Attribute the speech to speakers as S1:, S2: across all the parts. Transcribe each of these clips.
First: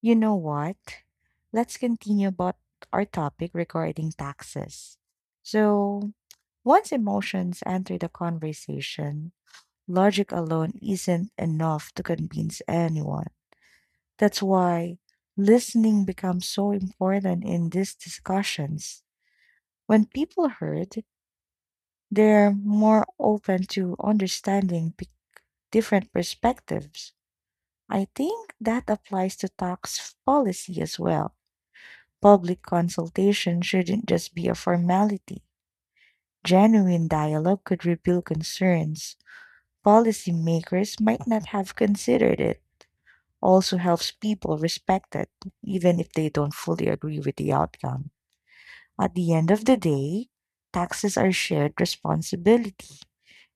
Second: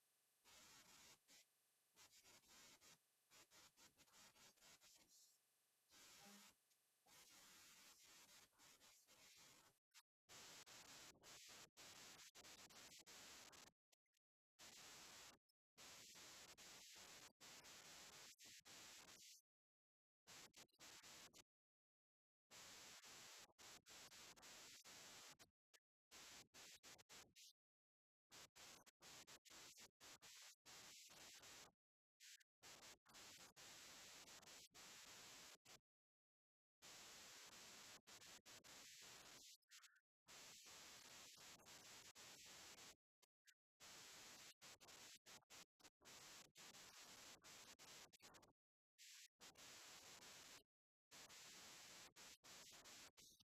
S1: You know what? Let's continue about our topic regarding taxes. So, once emotions enter the conversation, logic alone isn't enough to convince anyone. That's why listening becomes so important in these discussions. When people heard, they're more open to understanding different perspectives. I think that applies to tax policy as well. Public consultation shouldn't just be a formality. Genuine dialogue could reveal concerns policymakers might not have considered it. Also helps people respect it, even if they don't fully agree with the outcome. At the end of the day, taxes are shared responsibility,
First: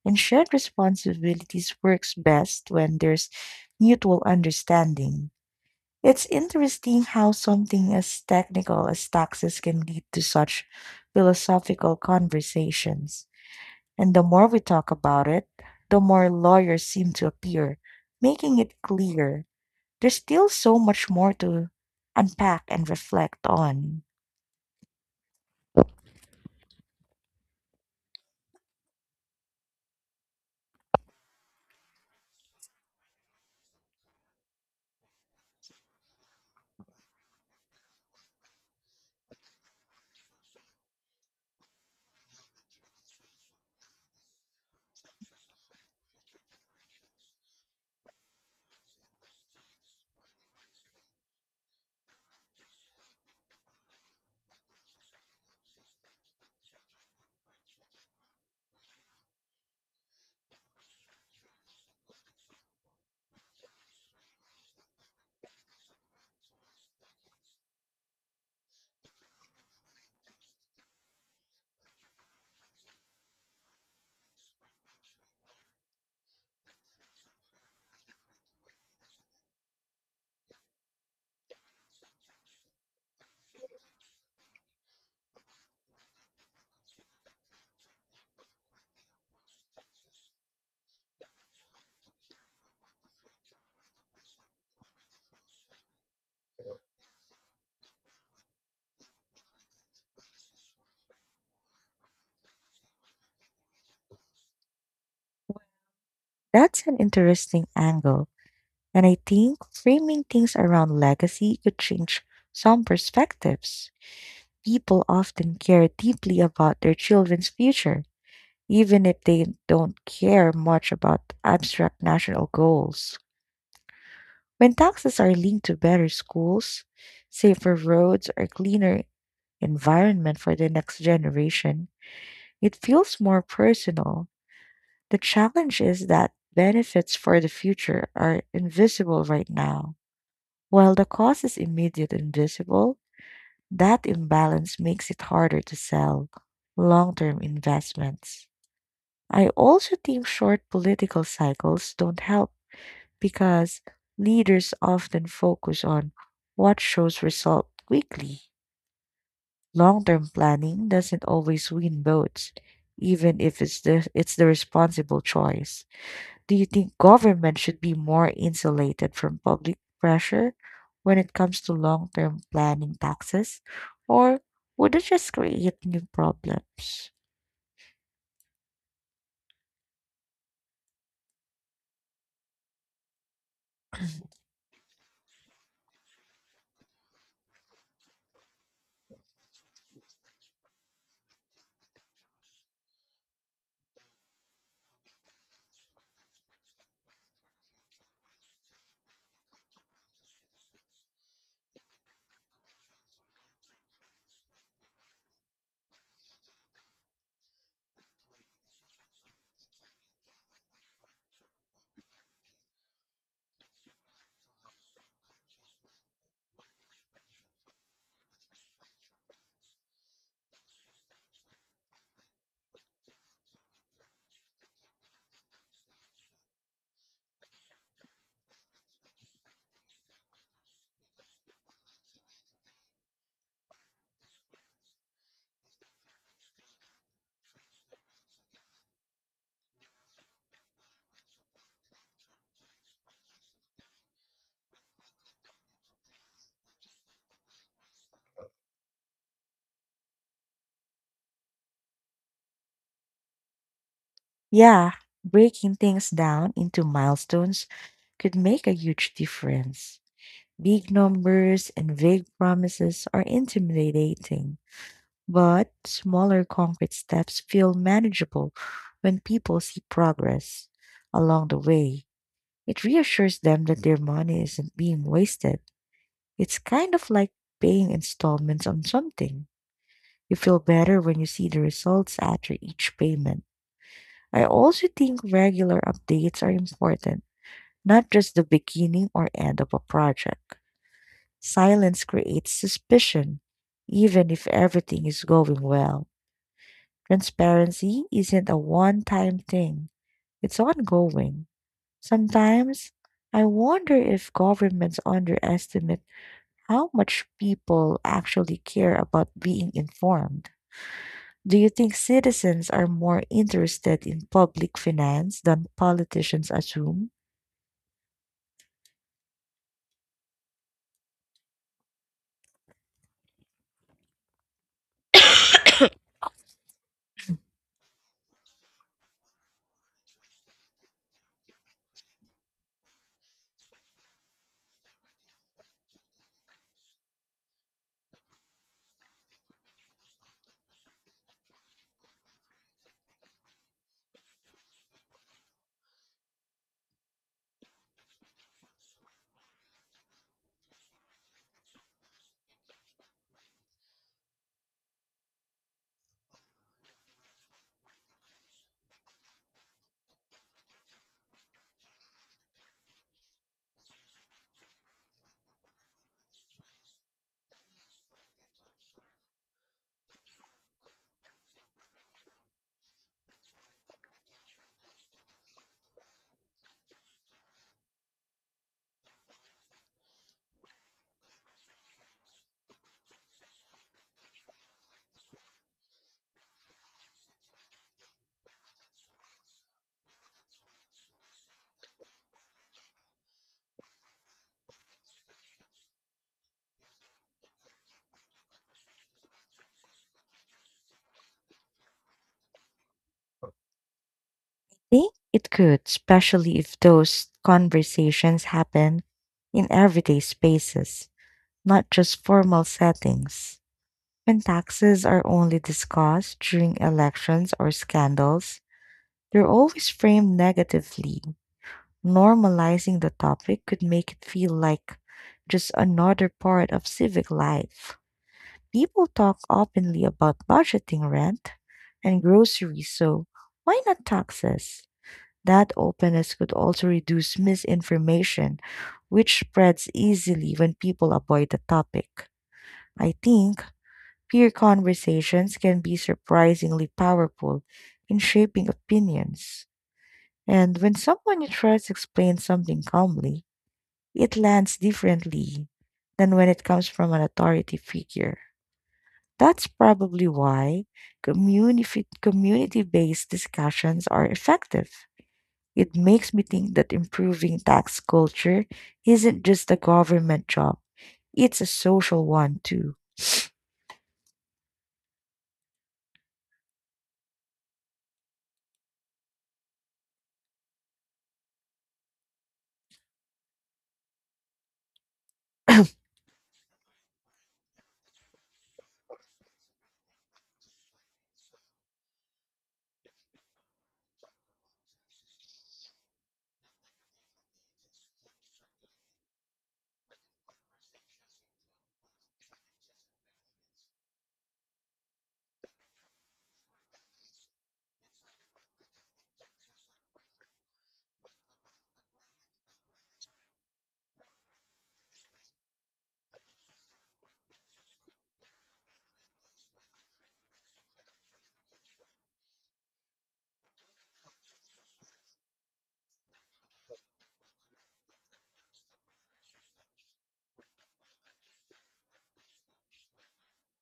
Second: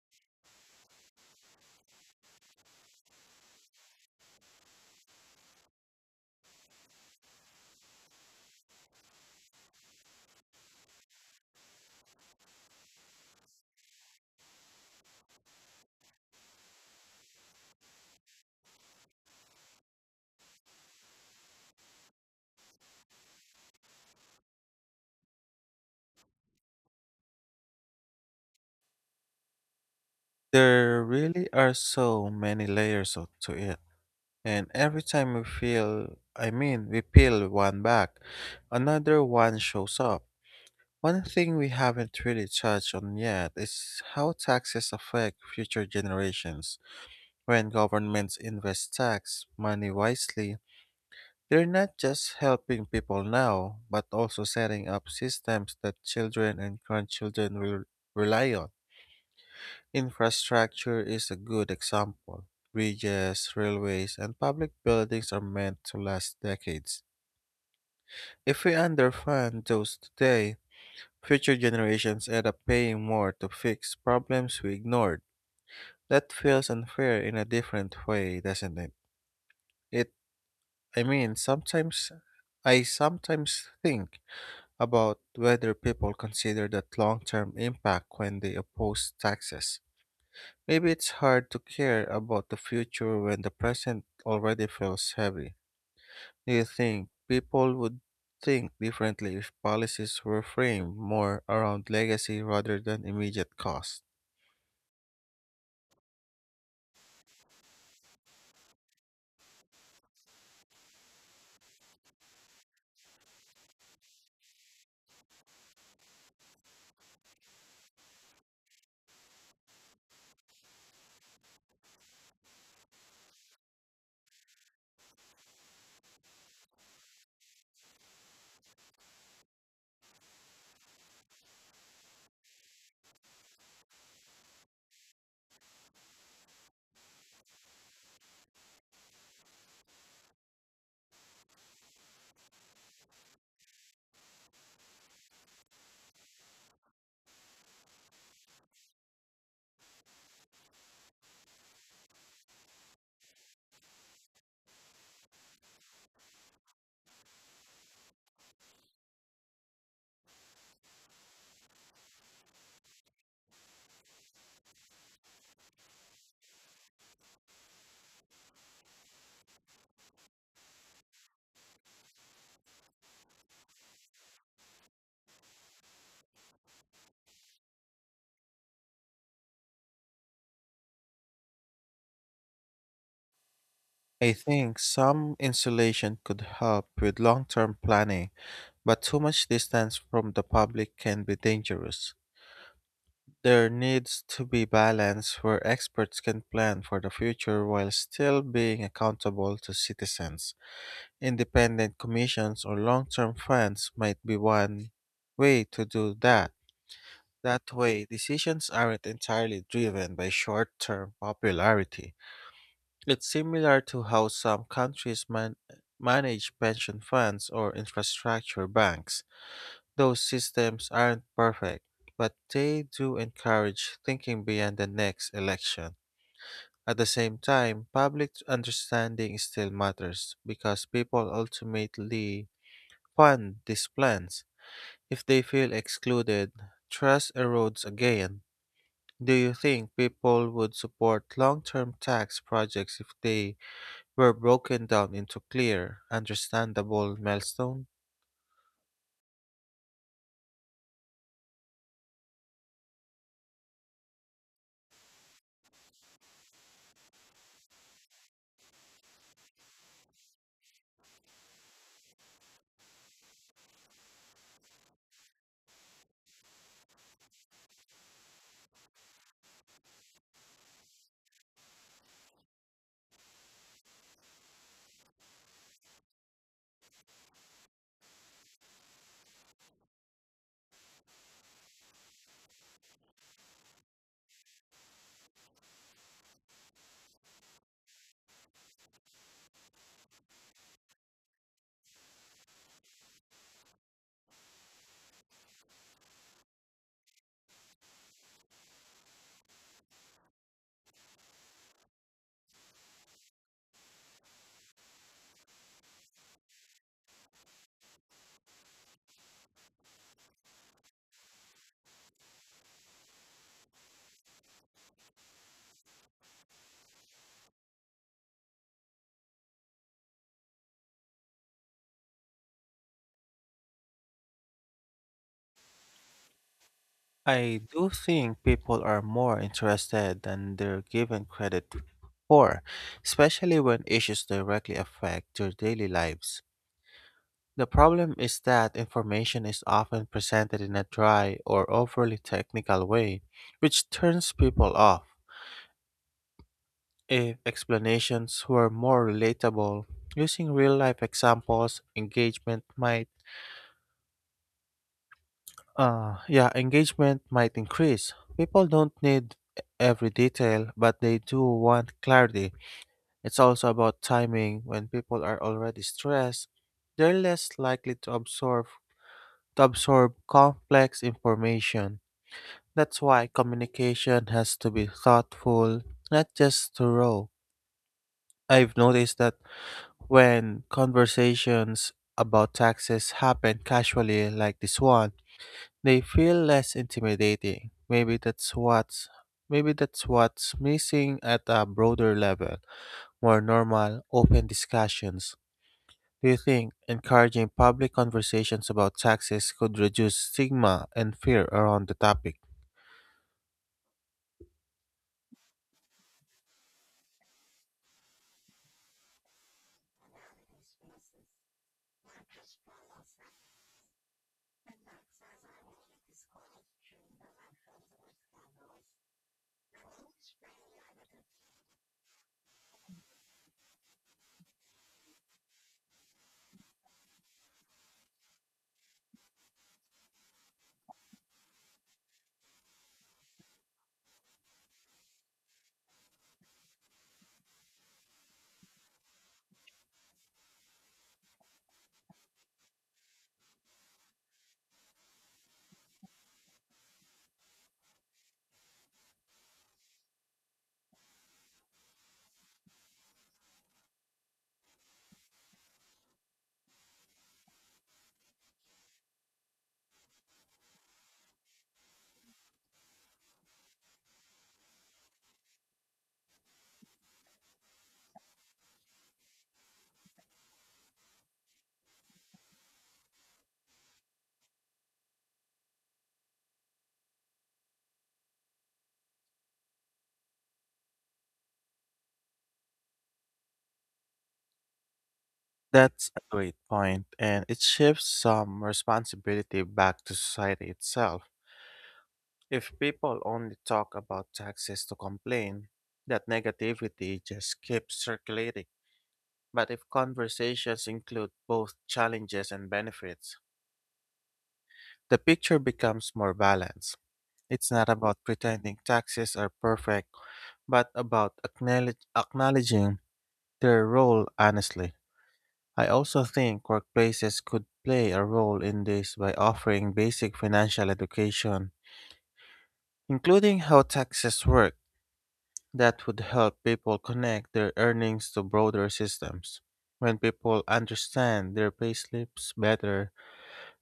S1: and shared responsibilities works best when there's mutual understanding. It's interesting how something as technical as taxes can lead to such philosophical conversations. And the more we talk about it, the more lawyers seem to appear, making it clear there's still so much more to unpack and reflect on.
S2: There really are so many layers to it. And every time we feel, I mean, we peel one back, another one shows up. One thing we haven't really touched on yet is how taxes affect future generations. When governments invest tax money wisely, they're not just helping people now, but also setting up systems that children and grandchildren will rely on. Infrastructure is a good example. Bridges, railways, and public buildings are meant to last decades. If we underfund those today, future generations end up paying more to fix problems we ignored. That feels unfair in a different way, doesn't it? It I mean, sometimes Sometimes think about whether people consider that long-term impact when they oppose taxes. Maybe it's hard to care about the future when the present already feels heavy. Do you think people would think differently if policies were framed more around legacy rather than immediate cost?
S1: That's an interesting angle, and I think framing things around legacy could change some perspectives. People often care deeply about their children's future even if they don't care much about abstract national goals. When taxes are linked to better schools, safer roads, or cleaner environment for the next generation, it feels more personal. The challenge is that benefits for the future are invisible right now. While the cost is immediate and visible, that imbalance makes it harder to sell long term investments. I also think short political cycles don't help because leaders often focus on what shows result quickly. Long term planning doesn't always win votes, even if it's the responsible choice. Do you think government should be more insulated from public pressure when it comes to long term planning taxes? Or would it just create new problems?
S2: I think some insulation could help with long term planning, but too much distance from the public can be dangerous. There needs to be balance where experts can plan for the future while still being accountable to citizens. Independent commissions or long-term funds might be one way to do that. That way, decisions aren't entirely driven by short-term popularity. It's similar to how some countries manage pension funds or infrastructure banks. Those systems aren't perfect, but they do encourage thinking beyond the next election. At the same time, public understanding still matters because people ultimately fund these plans. If they feel excluded, trust erodes again. Do you think people would support long term tax projects if they were broken down into clear, understandable milestones?
S1: Yeah, breaking things down into milestones could make a huge difference. Big numbers and vague promises are intimidating, but smaller concrete steps feel manageable when people see progress along the way. It reassures them that their money isn't being wasted. It's kind of like paying installments on something. You feel better when you see the results after each payment. I also think regular updates are important, not just the beginning or end of a project. Silence creates suspicion, even if everything is going well. Transparency isn't a one time thing, it's ongoing. Sometimes I wonder if governments underestimate how much people actually care about being informed. Do you think citizens are more interested in public finance than politicians assume?
S2: I do think people are more interested than they're given credit for, especially when issues directly affect their daily lives. The problem is that information is often presented in a dry or overly technical way, which turns people off. If explanations were more relatable, using real-life examples, engagement might yeah, engagement might increase. People don't need every detail, but they do want clarity. It's also about timing. When people are already stressed, they're less likely to absorb complex information. That's why communication has to be thoughtful, not just thorough. I've noticed that when conversations about taxes happen casually like this one, they feel less intimidating. Maybe that's what's missing at a broader level, more normal, open discussions. Do you think encouraging public conversations about taxes could reduce stigma and fear around the topic?
S1: Think it could, especially if those conversations happen in everyday spaces, not just formal settings. When taxes are only discussed during elections or scandals, they're always framed negatively. Normalizing the topic could make it feel like just another part of civic life. People talk openly about budgeting rent and groceries, so why not taxes? That openness could also reduce misinformation, which spreads easily when people avoid the topic. I think peer conversations can be surprisingly powerful in shaping opinions. And when someone you trust explains something calmly, it lands differently than when it comes from an authority figure. That's probably why community based discussions are effective. It makes me think that improving tax culture isn't just a government job, it's a social one too.
S2: That's a great point, and it shifts some responsibility back to society itself. If people only talk about taxes to complain, that negativity just keeps circulating. But if conversations include both challenges and benefits, the picture becomes more balanced. It's not about pretending taxes are perfect, but about acknowledging their role honestly. I also think workplaces could play a role in this by offering basic financial education, including how taxes work. That would help people connect their earnings to broader systems. When people understand their payslips better,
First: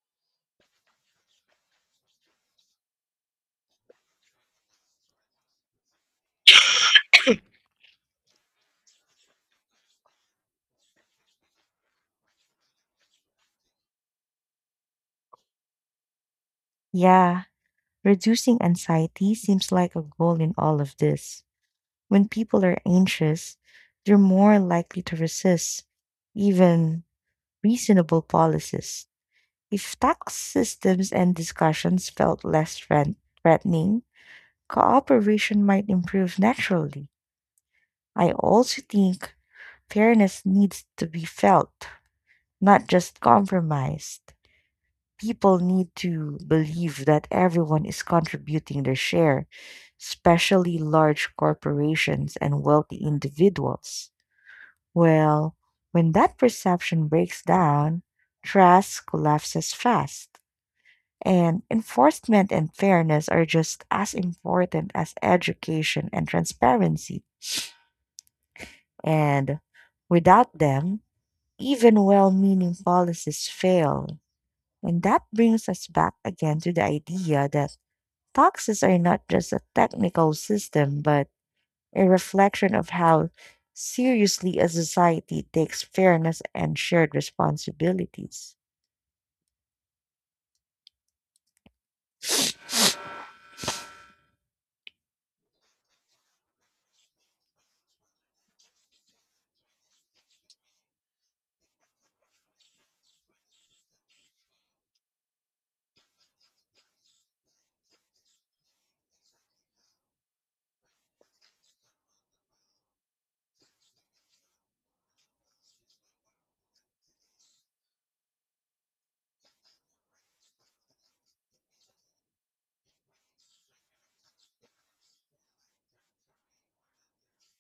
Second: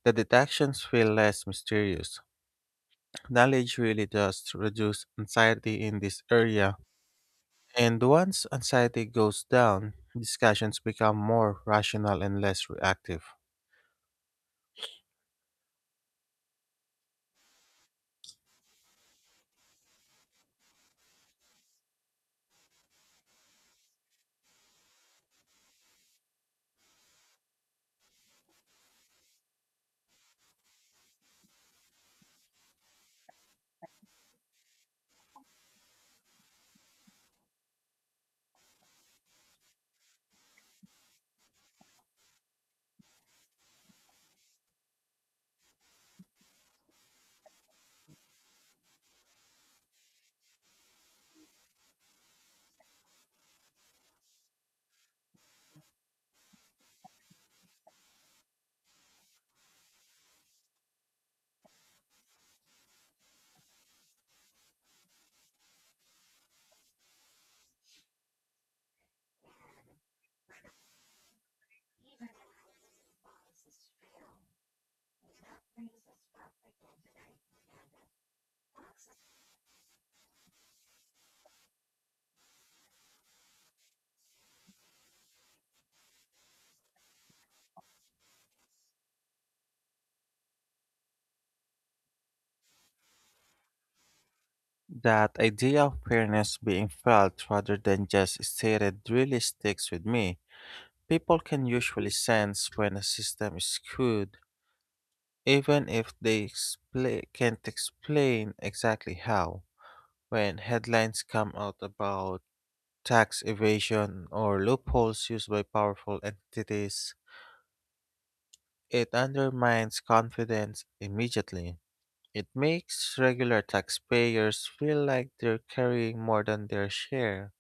S2: the deductions feel less mysterious. Knowledge really does reduce anxiety in this area, and once anxiety goes down, discussions become more rational and less reactive.
S1: Yeah, reducing anxiety seems like a goal in all of this. When people are anxious, they're more likely to resist even reasonable policies. If tax systems and discussions felt less threatening, cooperation might improve naturally. I also think fairness needs to be felt, not just compromised. People need to believe that everyone is contributing their share, especially large corporations and wealthy individuals. Well, when that perception breaks down, trust collapses fast. And enforcement and fairness are just as important as education and transparency. And without them, even well meaning policies fail. And that brings us back again to the idea that taxes are not just a technical system, but a reflection of how seriously a society takes fairness and shared responsibilities.
S2: That idea of fairness being felt rather than just stated really sticks with me. People can usually sense when a system is skewed, even if they expla can't explain exactly how. When headlines come out about tax evasion or loopholes used by powerful entities, it undermines confidence immediately. It makes regular taxpayers feel like they're carrying more than their share.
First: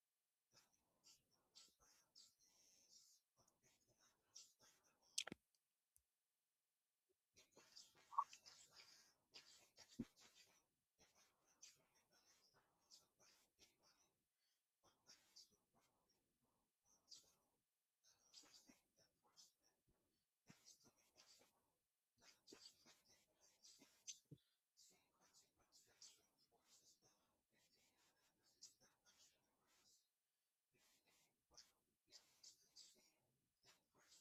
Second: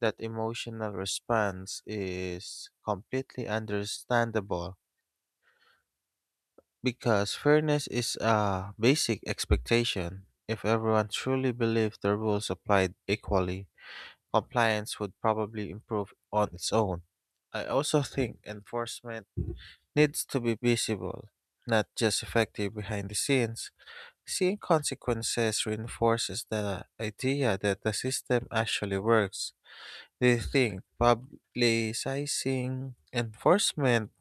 S2: That emotional response is completely understandable because fairness is a basic expectation. If everyone truly believed the rules applied equally, compliance would probably improve on its own. I also think enforcement needs to be visible, not just effective behind the scenes. Seeing consequences reinforces the idea that the system actually works. Do you think publicizing enforcement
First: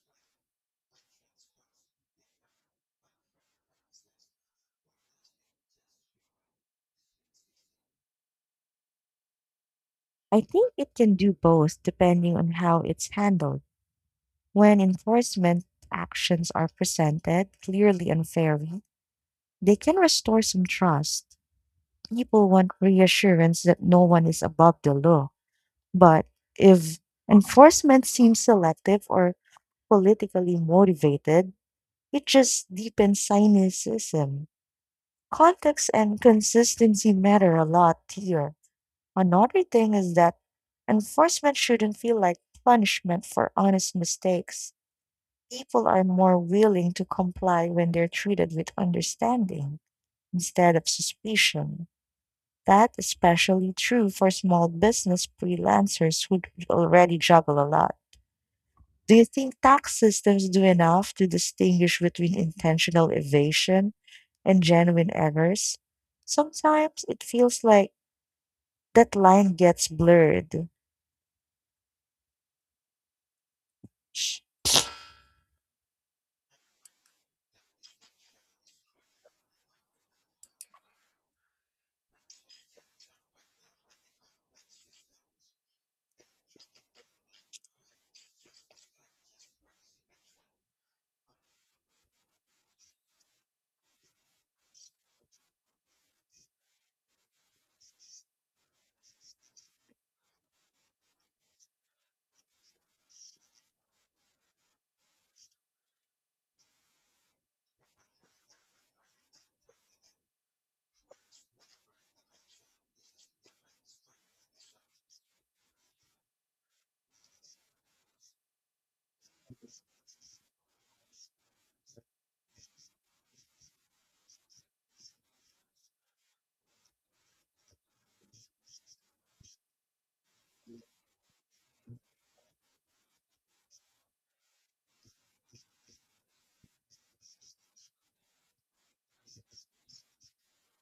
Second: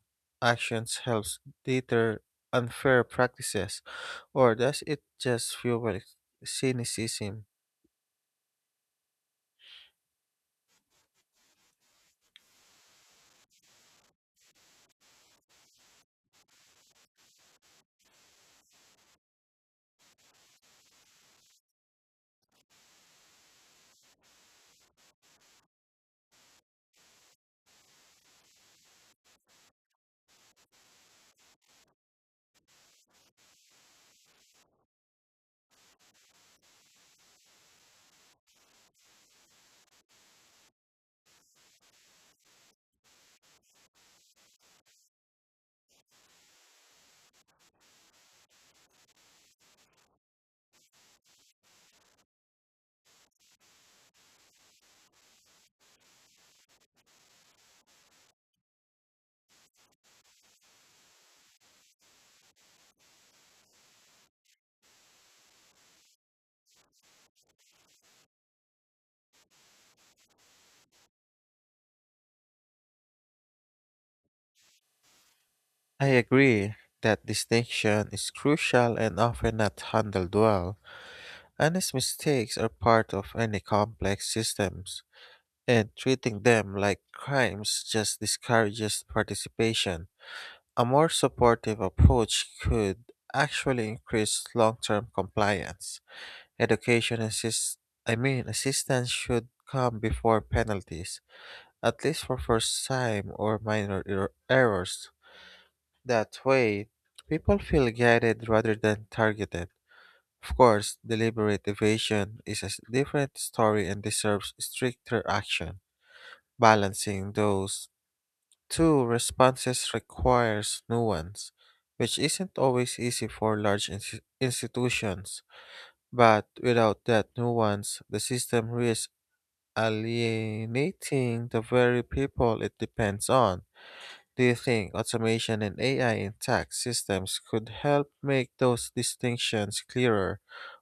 S2: actions helps deter unfair practices, or does it just fuel cynicism?
S1: I think it can do both depending on how it's handled. When enforcement actions are presented clearly and fairly, they can restore some trust. People want reassurance that no one is above the law. But if enforcement seems selective or politically motivated, it just deepens cynicism. Context and consistency matter a lot here. Another thing is that enforcement shouldn't feel like punishment for honest mistakes. People are more willing to comply when they're treated with understanding instead of suspicion. That's especially true for small business freelancers who already juggle a lot. Do you think tax systems do enough to distinguish between intentional evasion and genuine errors? Sometimes it feels like that line gets blurred.
S2: I agree that distinction is crucial and often not handled well. Honest mistakes are part of any complex systems, and treating them like crimes just discourages participation. A more supportive approach could actually increase long-term compliance. Education assist I mean Assistance should come before penalties, at least for first time or minor errors. That way, people feel guided rather than targeted. Of course, deliberate evasion is a different story and deserves stricter action. Balancing those two responses requires nuance, which isn't always easy for large institutions. But without that nuance, the system risks alienating the very people it depends on. Do you think automation and AI in tax systems could help make those distinctions clearer,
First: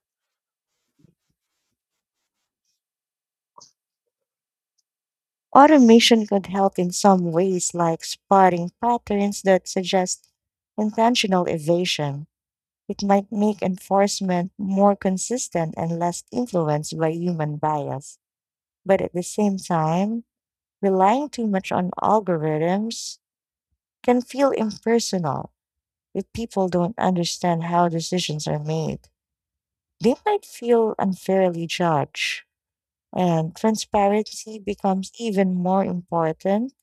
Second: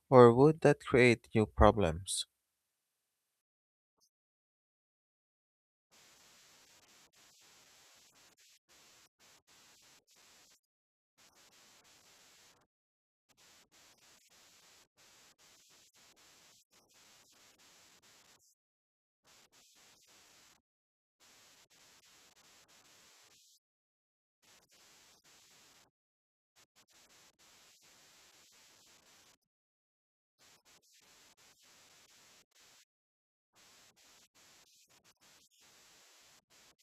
S2: or would that create new problems?
S1: Automation could help in some ways, like spotting patterns that suggest intentional evasion. It might make enforcement more consistent and less influenced by human bias. But at the same time, relying too much on algorithms can feel impersonal. If people don't understand how decisions are made, they might feel unfairly judged. And transparency becomes even more important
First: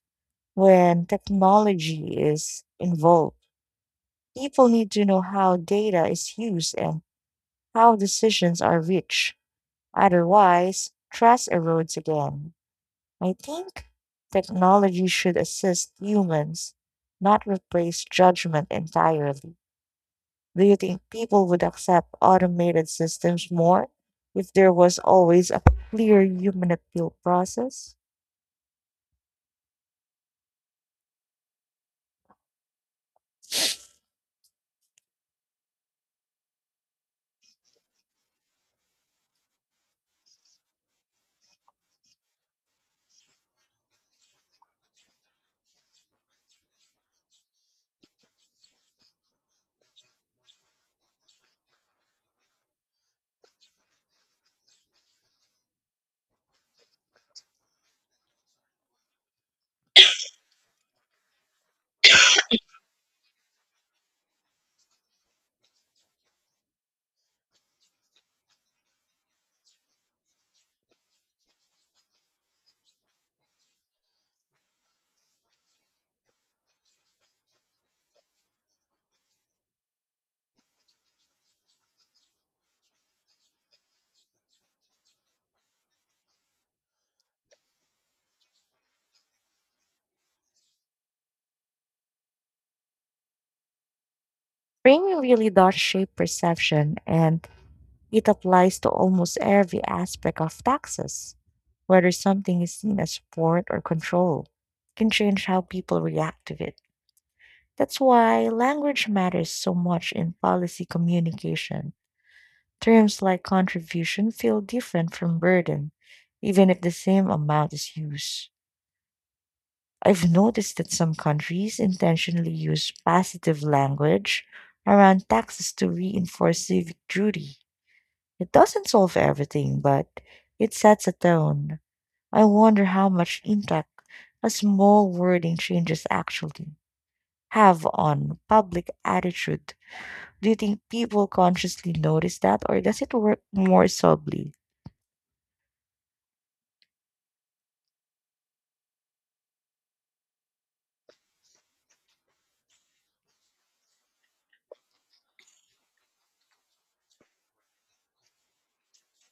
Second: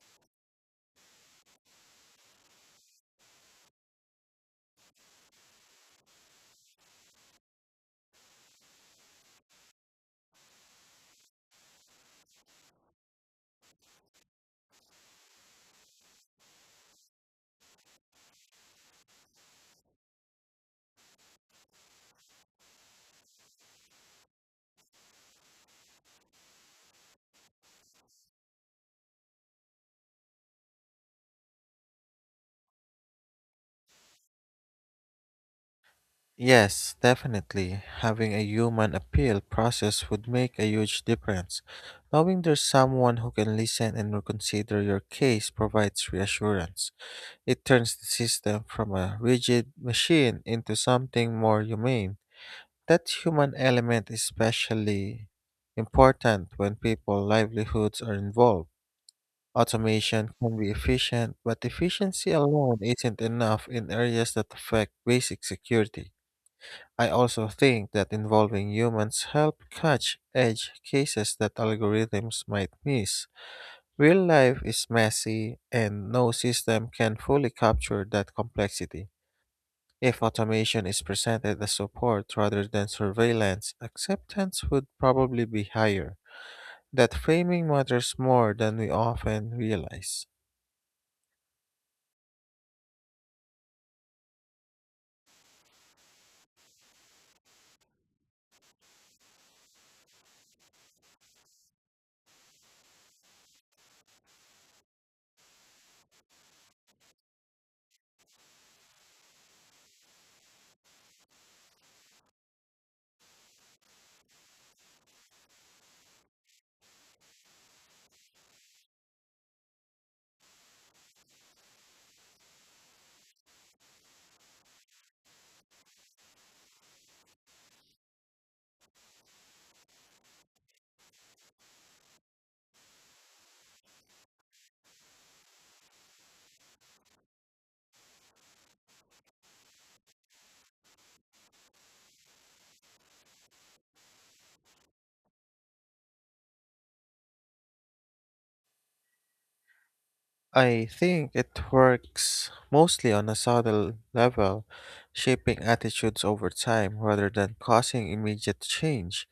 S1: when technology is involved. People need to know how data is used and how decisions are reached. Otherwise, trust erodes again. I think technology should assist humans, not replace judgment entirely. Do you think people would accept automated systems more if there was always a clear human appeal process?
S2: Yes, definitely. Having a human appeal process would make a huge difference. Knowing there's someone who can listen and reconsider your case provides reassurance. It turns the system from a rigid machine into something more humane. That human element is especially important when people's livelihoods are involved. Automation can be efficient, but efficiency alone isn't enough in areas that affect basic security. I also think that involving humans help catch edge cases that algorithms might miss. Real life is messy and no system can fully capture that complexity. If automation is presented as support rather than surveillance, acceptance would probably be higher. That framing matters more than we often realize.
S1: Framing really does shape perception, and it applies to almost every aspect of taxes. Whether something is seen as support or control can change how people react to it. That's why language matters so much in policy communication. Terms like contribution feel different from burden, even if the same amount is used. I've noticed that some countries intentionally use positive language around taxes to reinforce civic duty. It doesn't solve everything, but it sets a tone. I wonder how much impact a small wording changes actually have on public attitude. Do you think people consciously notice that, or does it work more subtly?
S2: I think it works mostly on a subtle level, shaping attitudes over time rather than causing immediate change.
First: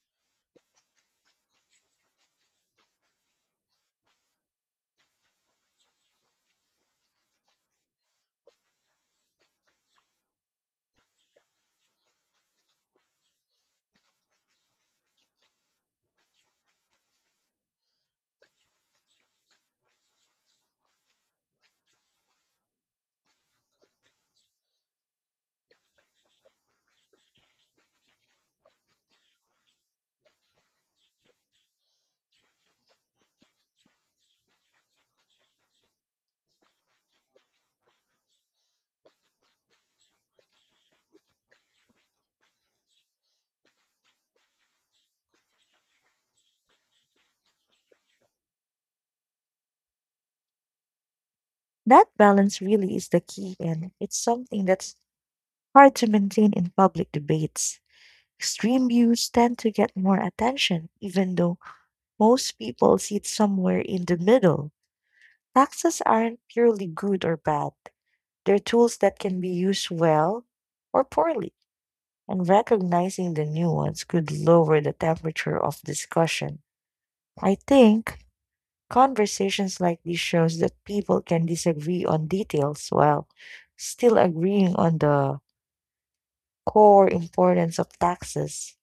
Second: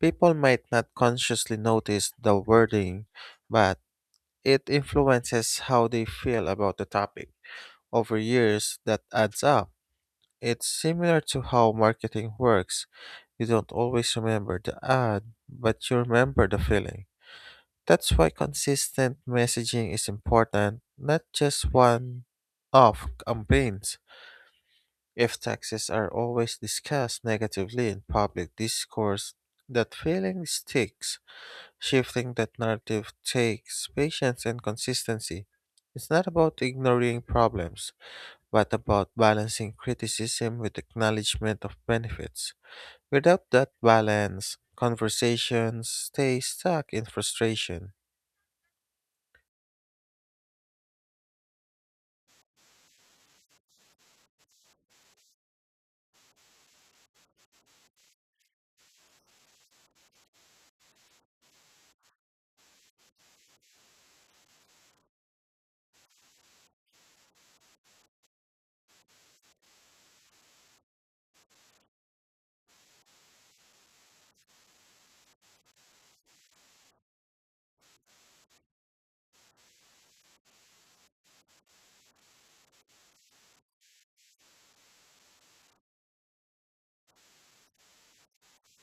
S2: People might not consciously notice the wording, but it influences how they feel about the topic. Over years, that adds up. It's similar to how marketing works. You don't always remember the ad, but you remember the feeling. That's why consistent messaging is important, not just one off campaigns. If taxes are always discussed negatively in public discourse, that feeling sticks. Shifting that narrative takes patience and consistency. It's not about ignoring problems, but about balancing criticism with acknowledgement of benefits. Without that balance, conversations stay stuck in frustration.
S1: That balance really is the key, and it's something that's hard to maintain in public debates. Extreme views tend to get more attention, even though most people sit somewhere in the middle. Taxes aren't purely good or bad, they're tools that can be used well or poorly, and recognizing the nuance could lower the temperature of discussion. I think conversations like this shows that people can disagree on details while still agreeing on the core importance of taxes.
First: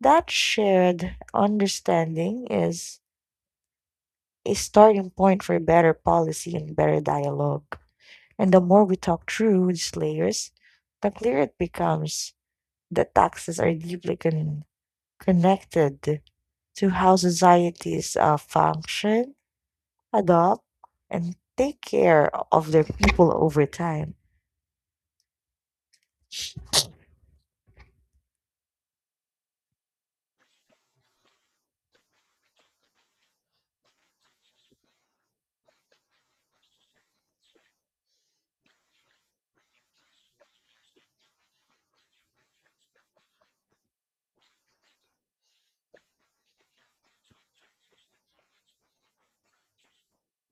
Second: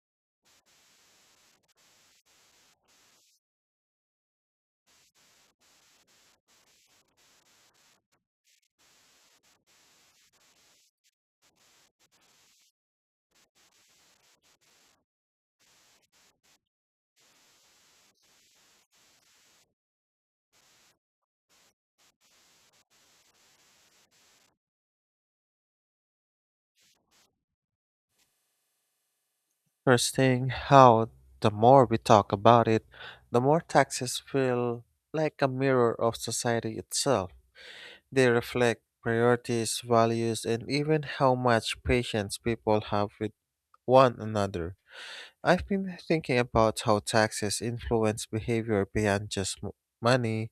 S1: That shared understanding is a starting point for better policy and better dialogue. And the more we talk through these layers, the clearer it becomes that taxes are deeply connected to how societies function, adopt, and take care of their people over time.
S2: Interesting how the more we talk about it, the more taxes feel like a mirror of society itself. They reflect priorities, values, and even how much patience people have with one another. I've been thinking about how taxes influence behavior beyond just money,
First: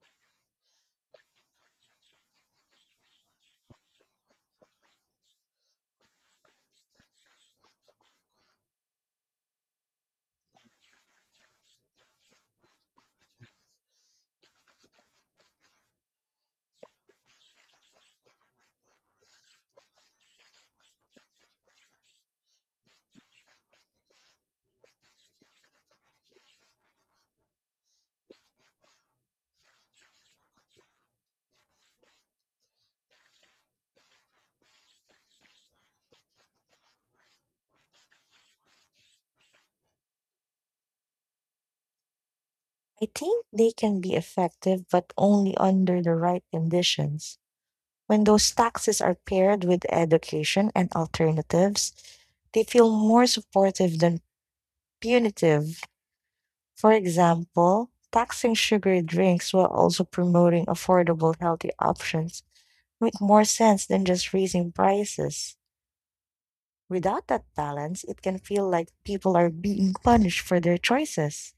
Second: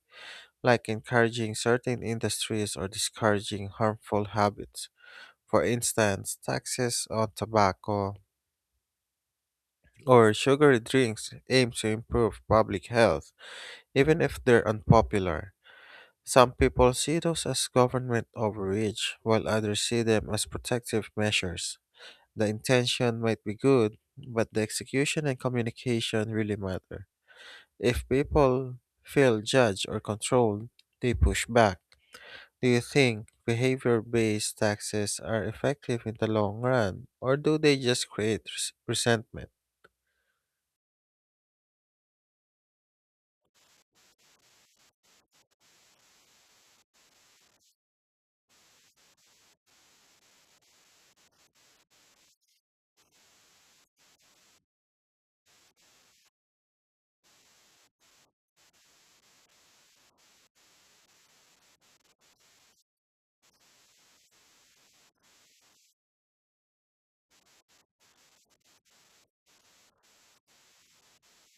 S2: like encouraging certain industries or discouraging harmful habits. For instance, taxes on tobacco or sugary drinks aim to improve public health, even if they're unpopular. Some people see those as government overreach, while others see them as protective measures. The intention might be good, but the execution and communication really matter. If people feel judged or controlled, they push back. Do you think behavior based taxes are effective in the long run, or do they just create resentment?
S1: I think they can be effective, but only under the right conditions. When those taxes are paired with education and alternatives, they feel more supportive than punitive. For example, taxing sugary drinks while also promoting affordable, healthy options make more sense than just raising prices. Without that balance, it can feel like people are being punished for their choices.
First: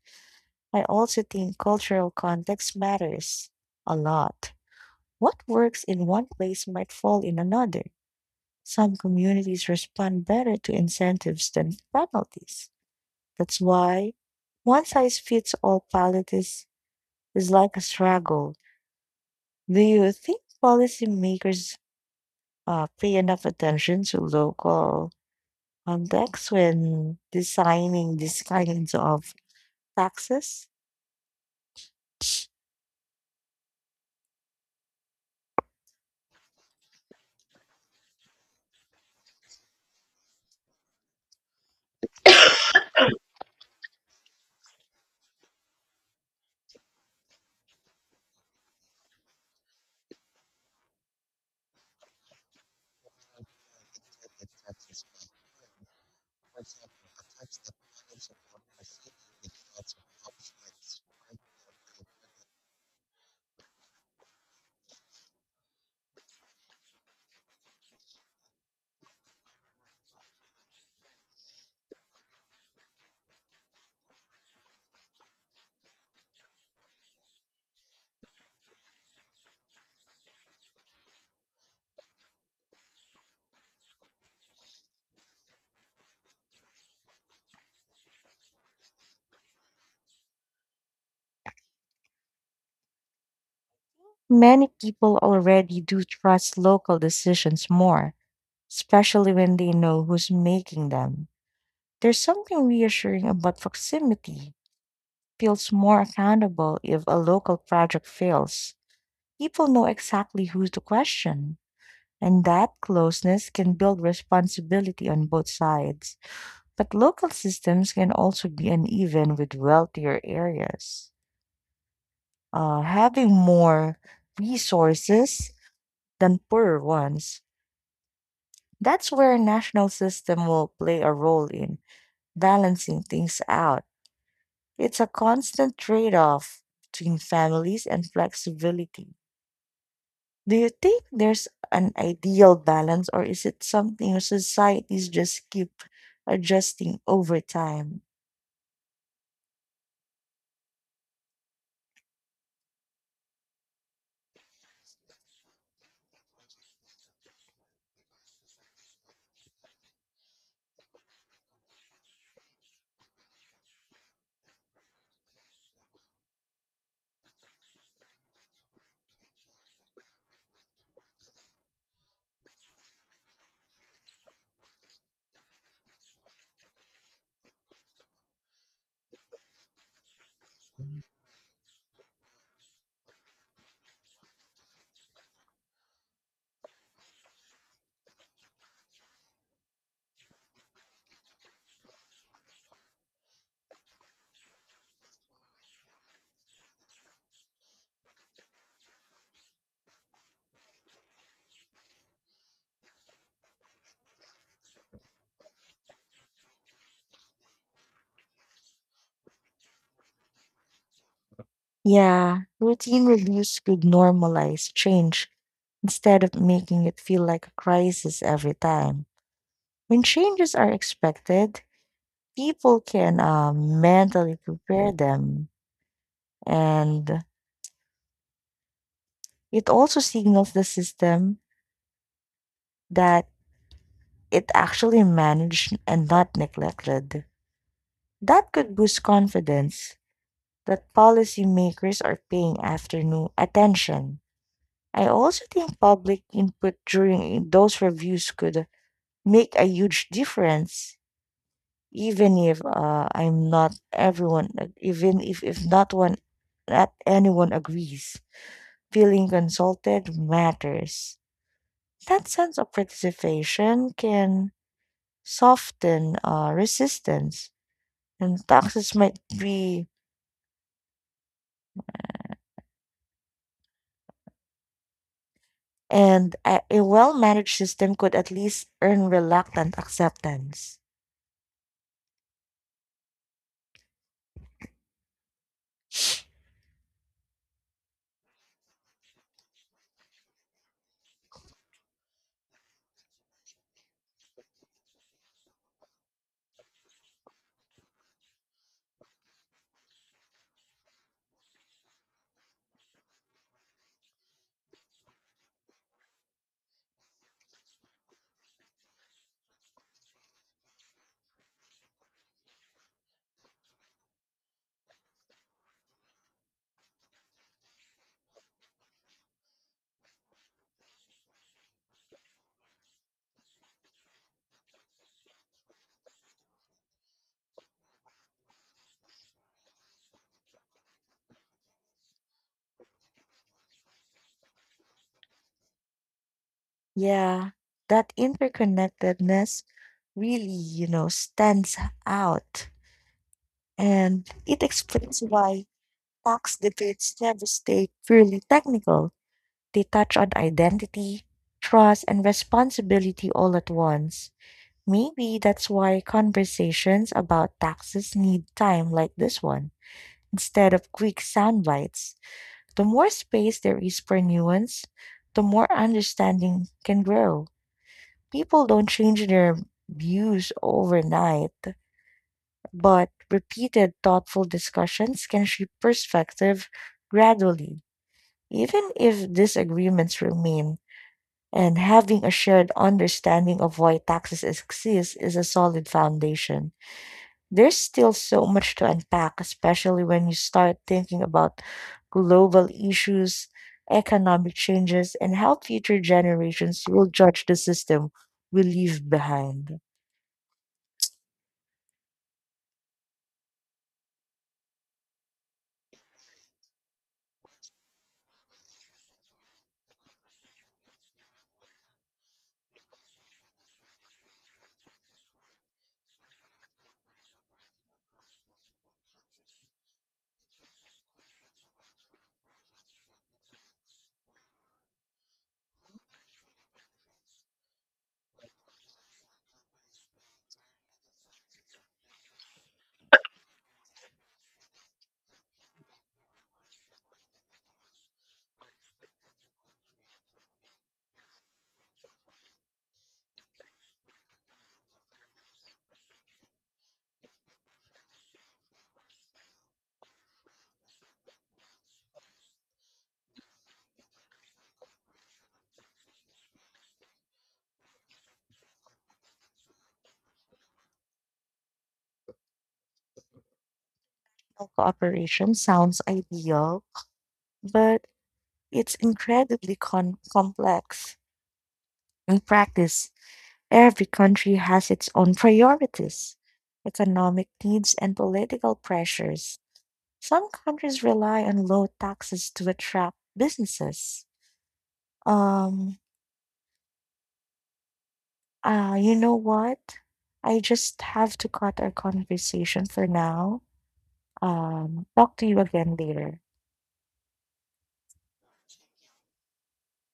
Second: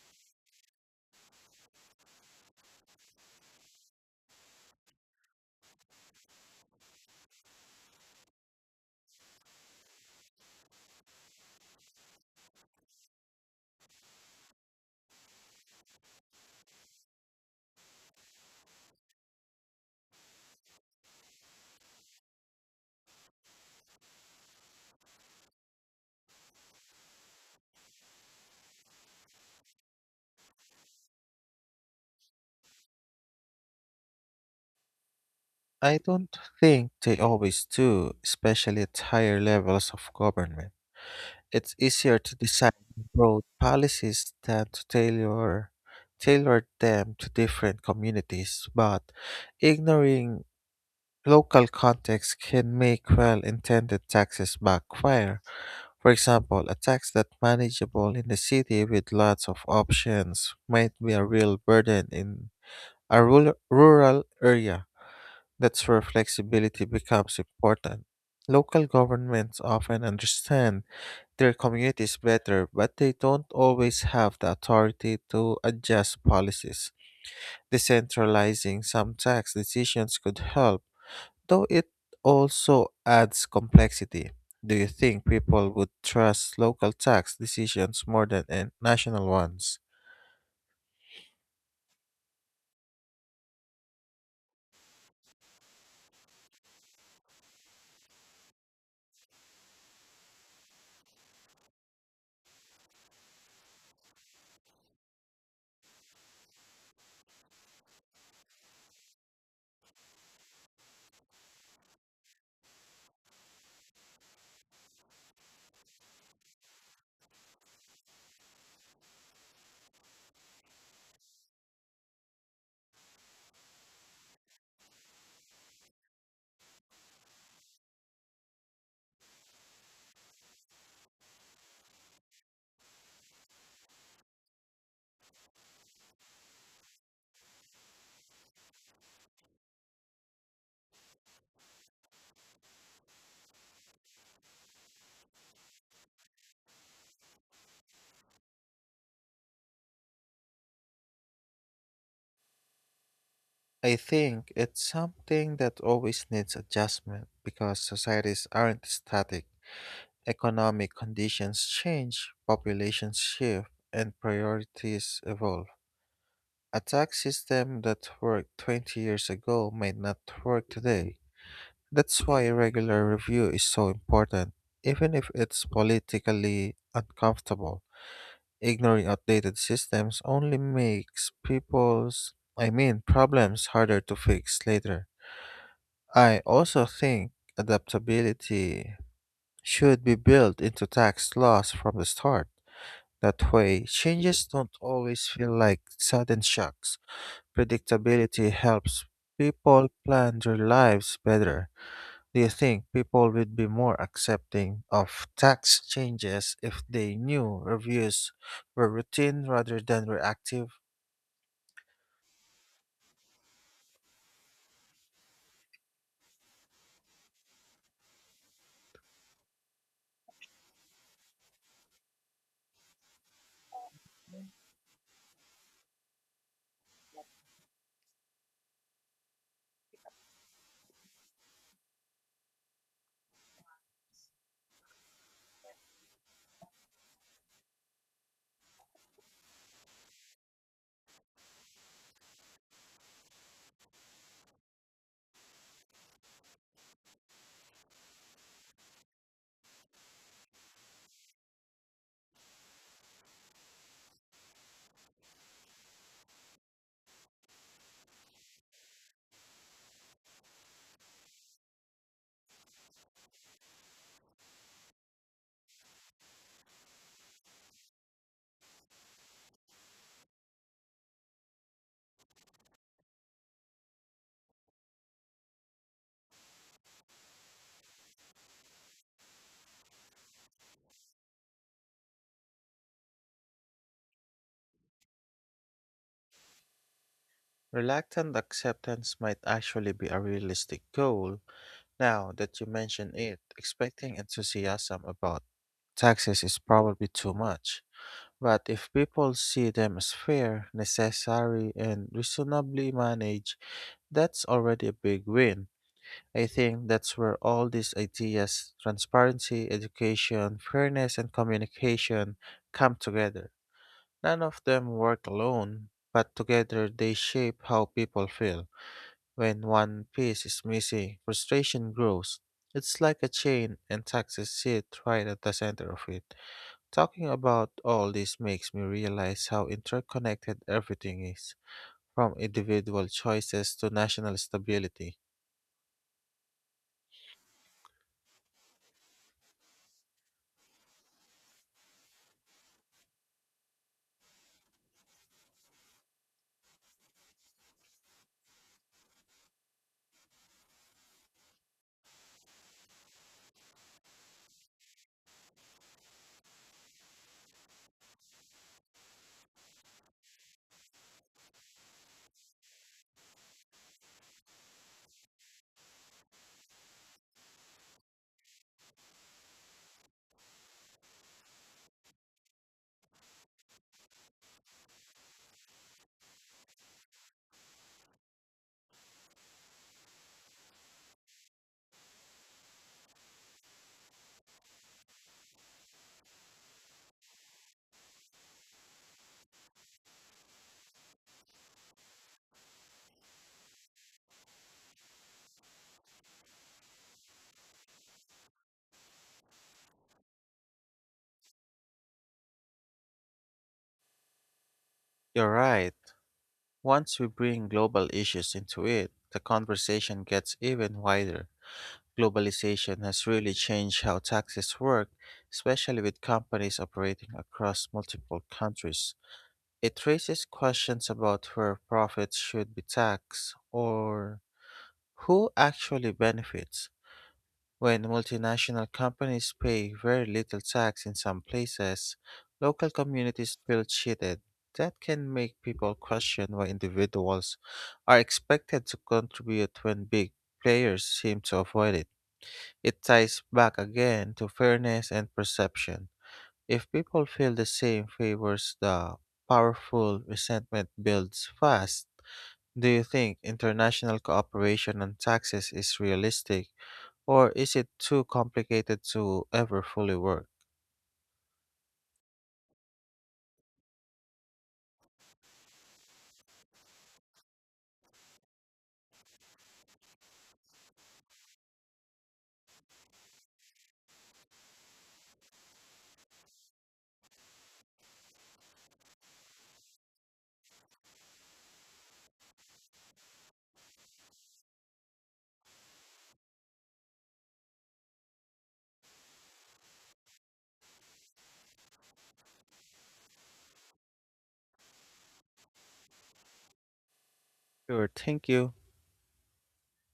S1: I also think cultural context matters a lot. What works in one place might fall in another. Some communities respond better to incentives than penalties. That's why one size fits all politics is like a struggle. Do you think policymakers pay enough attention to local contexts when designing these kinds of taxes?
S2: I don't think they always do, especially at higher levels of government. It's easier to design broad policies than to tailor them to different communities, but ignoring local context can make well-intended taxes backfire. For example, a tax that's manageable in a city with lots of options might be a real burden in a rural area. That's where flexibility becomes important. Local governments often understand their communities better, but they don't always have the authority to adjust policies. Decentralizing some tax decisions could help, though it also adds complexity. Do you think people would trust local tax decisions more than national ones?
S1: Many people already do trust local decisions more, especially when they know who's making them. There's something reassuring about proximity feels more accountable if a local project fails. People know exactly who to question, and that closeness can build responsibility on both sides. But local systems can also be uneven with wealthier areas. Having more resources than poorer ones. That's where a national system will play a role in balancing things out. It's a constant trade-off between families and flexibility. Do you think there's an ideal balance, or is it something societies just keep adjusting over time?
S2: I think it's something that always needs adjustment because societies aren't static. Economic conditions change, populations shift, and priorities evolve. A tax system that worked 20 years ago may not work today. That's why regular review is so important, even if it's politically uncomfortable. Ignoring outdated systems only makes problems harder to fix later. I also think adaptability should be built into tax laws from the start. That way, changes don't always feel like sudden shocks. Predictability helps people plan their lives better. Do you think people would be more accepting of tax changes if they knew reviews were routine rather than reactive?
S1: Yeah, routine reviews could normalize change instead of making it feel like a crisis every time. When changes are expected, people can mentally prepare them, and it also signals the system that it actually managed and not neglected. That could boost confidence that policymakers are paying afternoon attention. I also think public input during those reviews could make a huge difference, even if I'm not everyone, even if not one, not anyone agrees. Feeling consulted matters. That sense of participation can soften resistance, and taxes might be and a well-managed system could at least earn reluctant acceptance.
S2: Reluctant acceptance might actually be a realistic goal. Now that you mention it, expecting enthusiasm about taxes is probably too much. But if people see them as fair, necessary, and reasonably managed, that's already a big win. I think that's where all these ideas transparency, education, fairness, and communication come together. None of them work alone, but together they shape how people feel. When one piece is missing, frustration grows. It's like a chain, and taxes sit right at the center of it. Talking about all this makes me realize how interconnected everything is, from individual choices to national stability.
S1: Yeah, that interconnectedness really, you know, stands out, and it explains why tax debates never stay purely technical. They touch on identity, trust, and responsibility all at once. Maybe that's why conversations about taxes need time like this one instead of quick sound bites. The more space there is for nuance, the more understanding can grow. People don't change their views overnight, but repeated thoughtful discussions can shape perspective gradually. Even if disagreements remain, and having a shared understanding of why taxes exist is a solid foundation. There's still so much to unpack, especially when you start thinking about global issues, economic changes, and how future generations will judge the system we leave behind.
S2: You're right. Once we bring global issues into it, the conversation gets even wider. Globalization has really changed how taxes work, especially with companies operating across multiple countries. It raises questions about where profits should be taxed or who actually benefits. When multinational companies pay very little tax in some places, local communities feel cheated. That can make people question why individuals are expected to contribute when big players seem to avoid it. It ties back again to fairness and perception. If people feel the same favors the powerful, resentment builds fast. Do you think international cooperation on taxes is realistic? Or is it too complicated to ever fully work?
S1: Cooperation sounds ideal, but it's incredibly complex. In practice, every country has its own priorities, economic needs, and political pressures. Some countries rely on low taxes to attract businesses. Um, you know what? I just have to cut our conversation for now. Talk to you again later.
S2: Sure, thank you.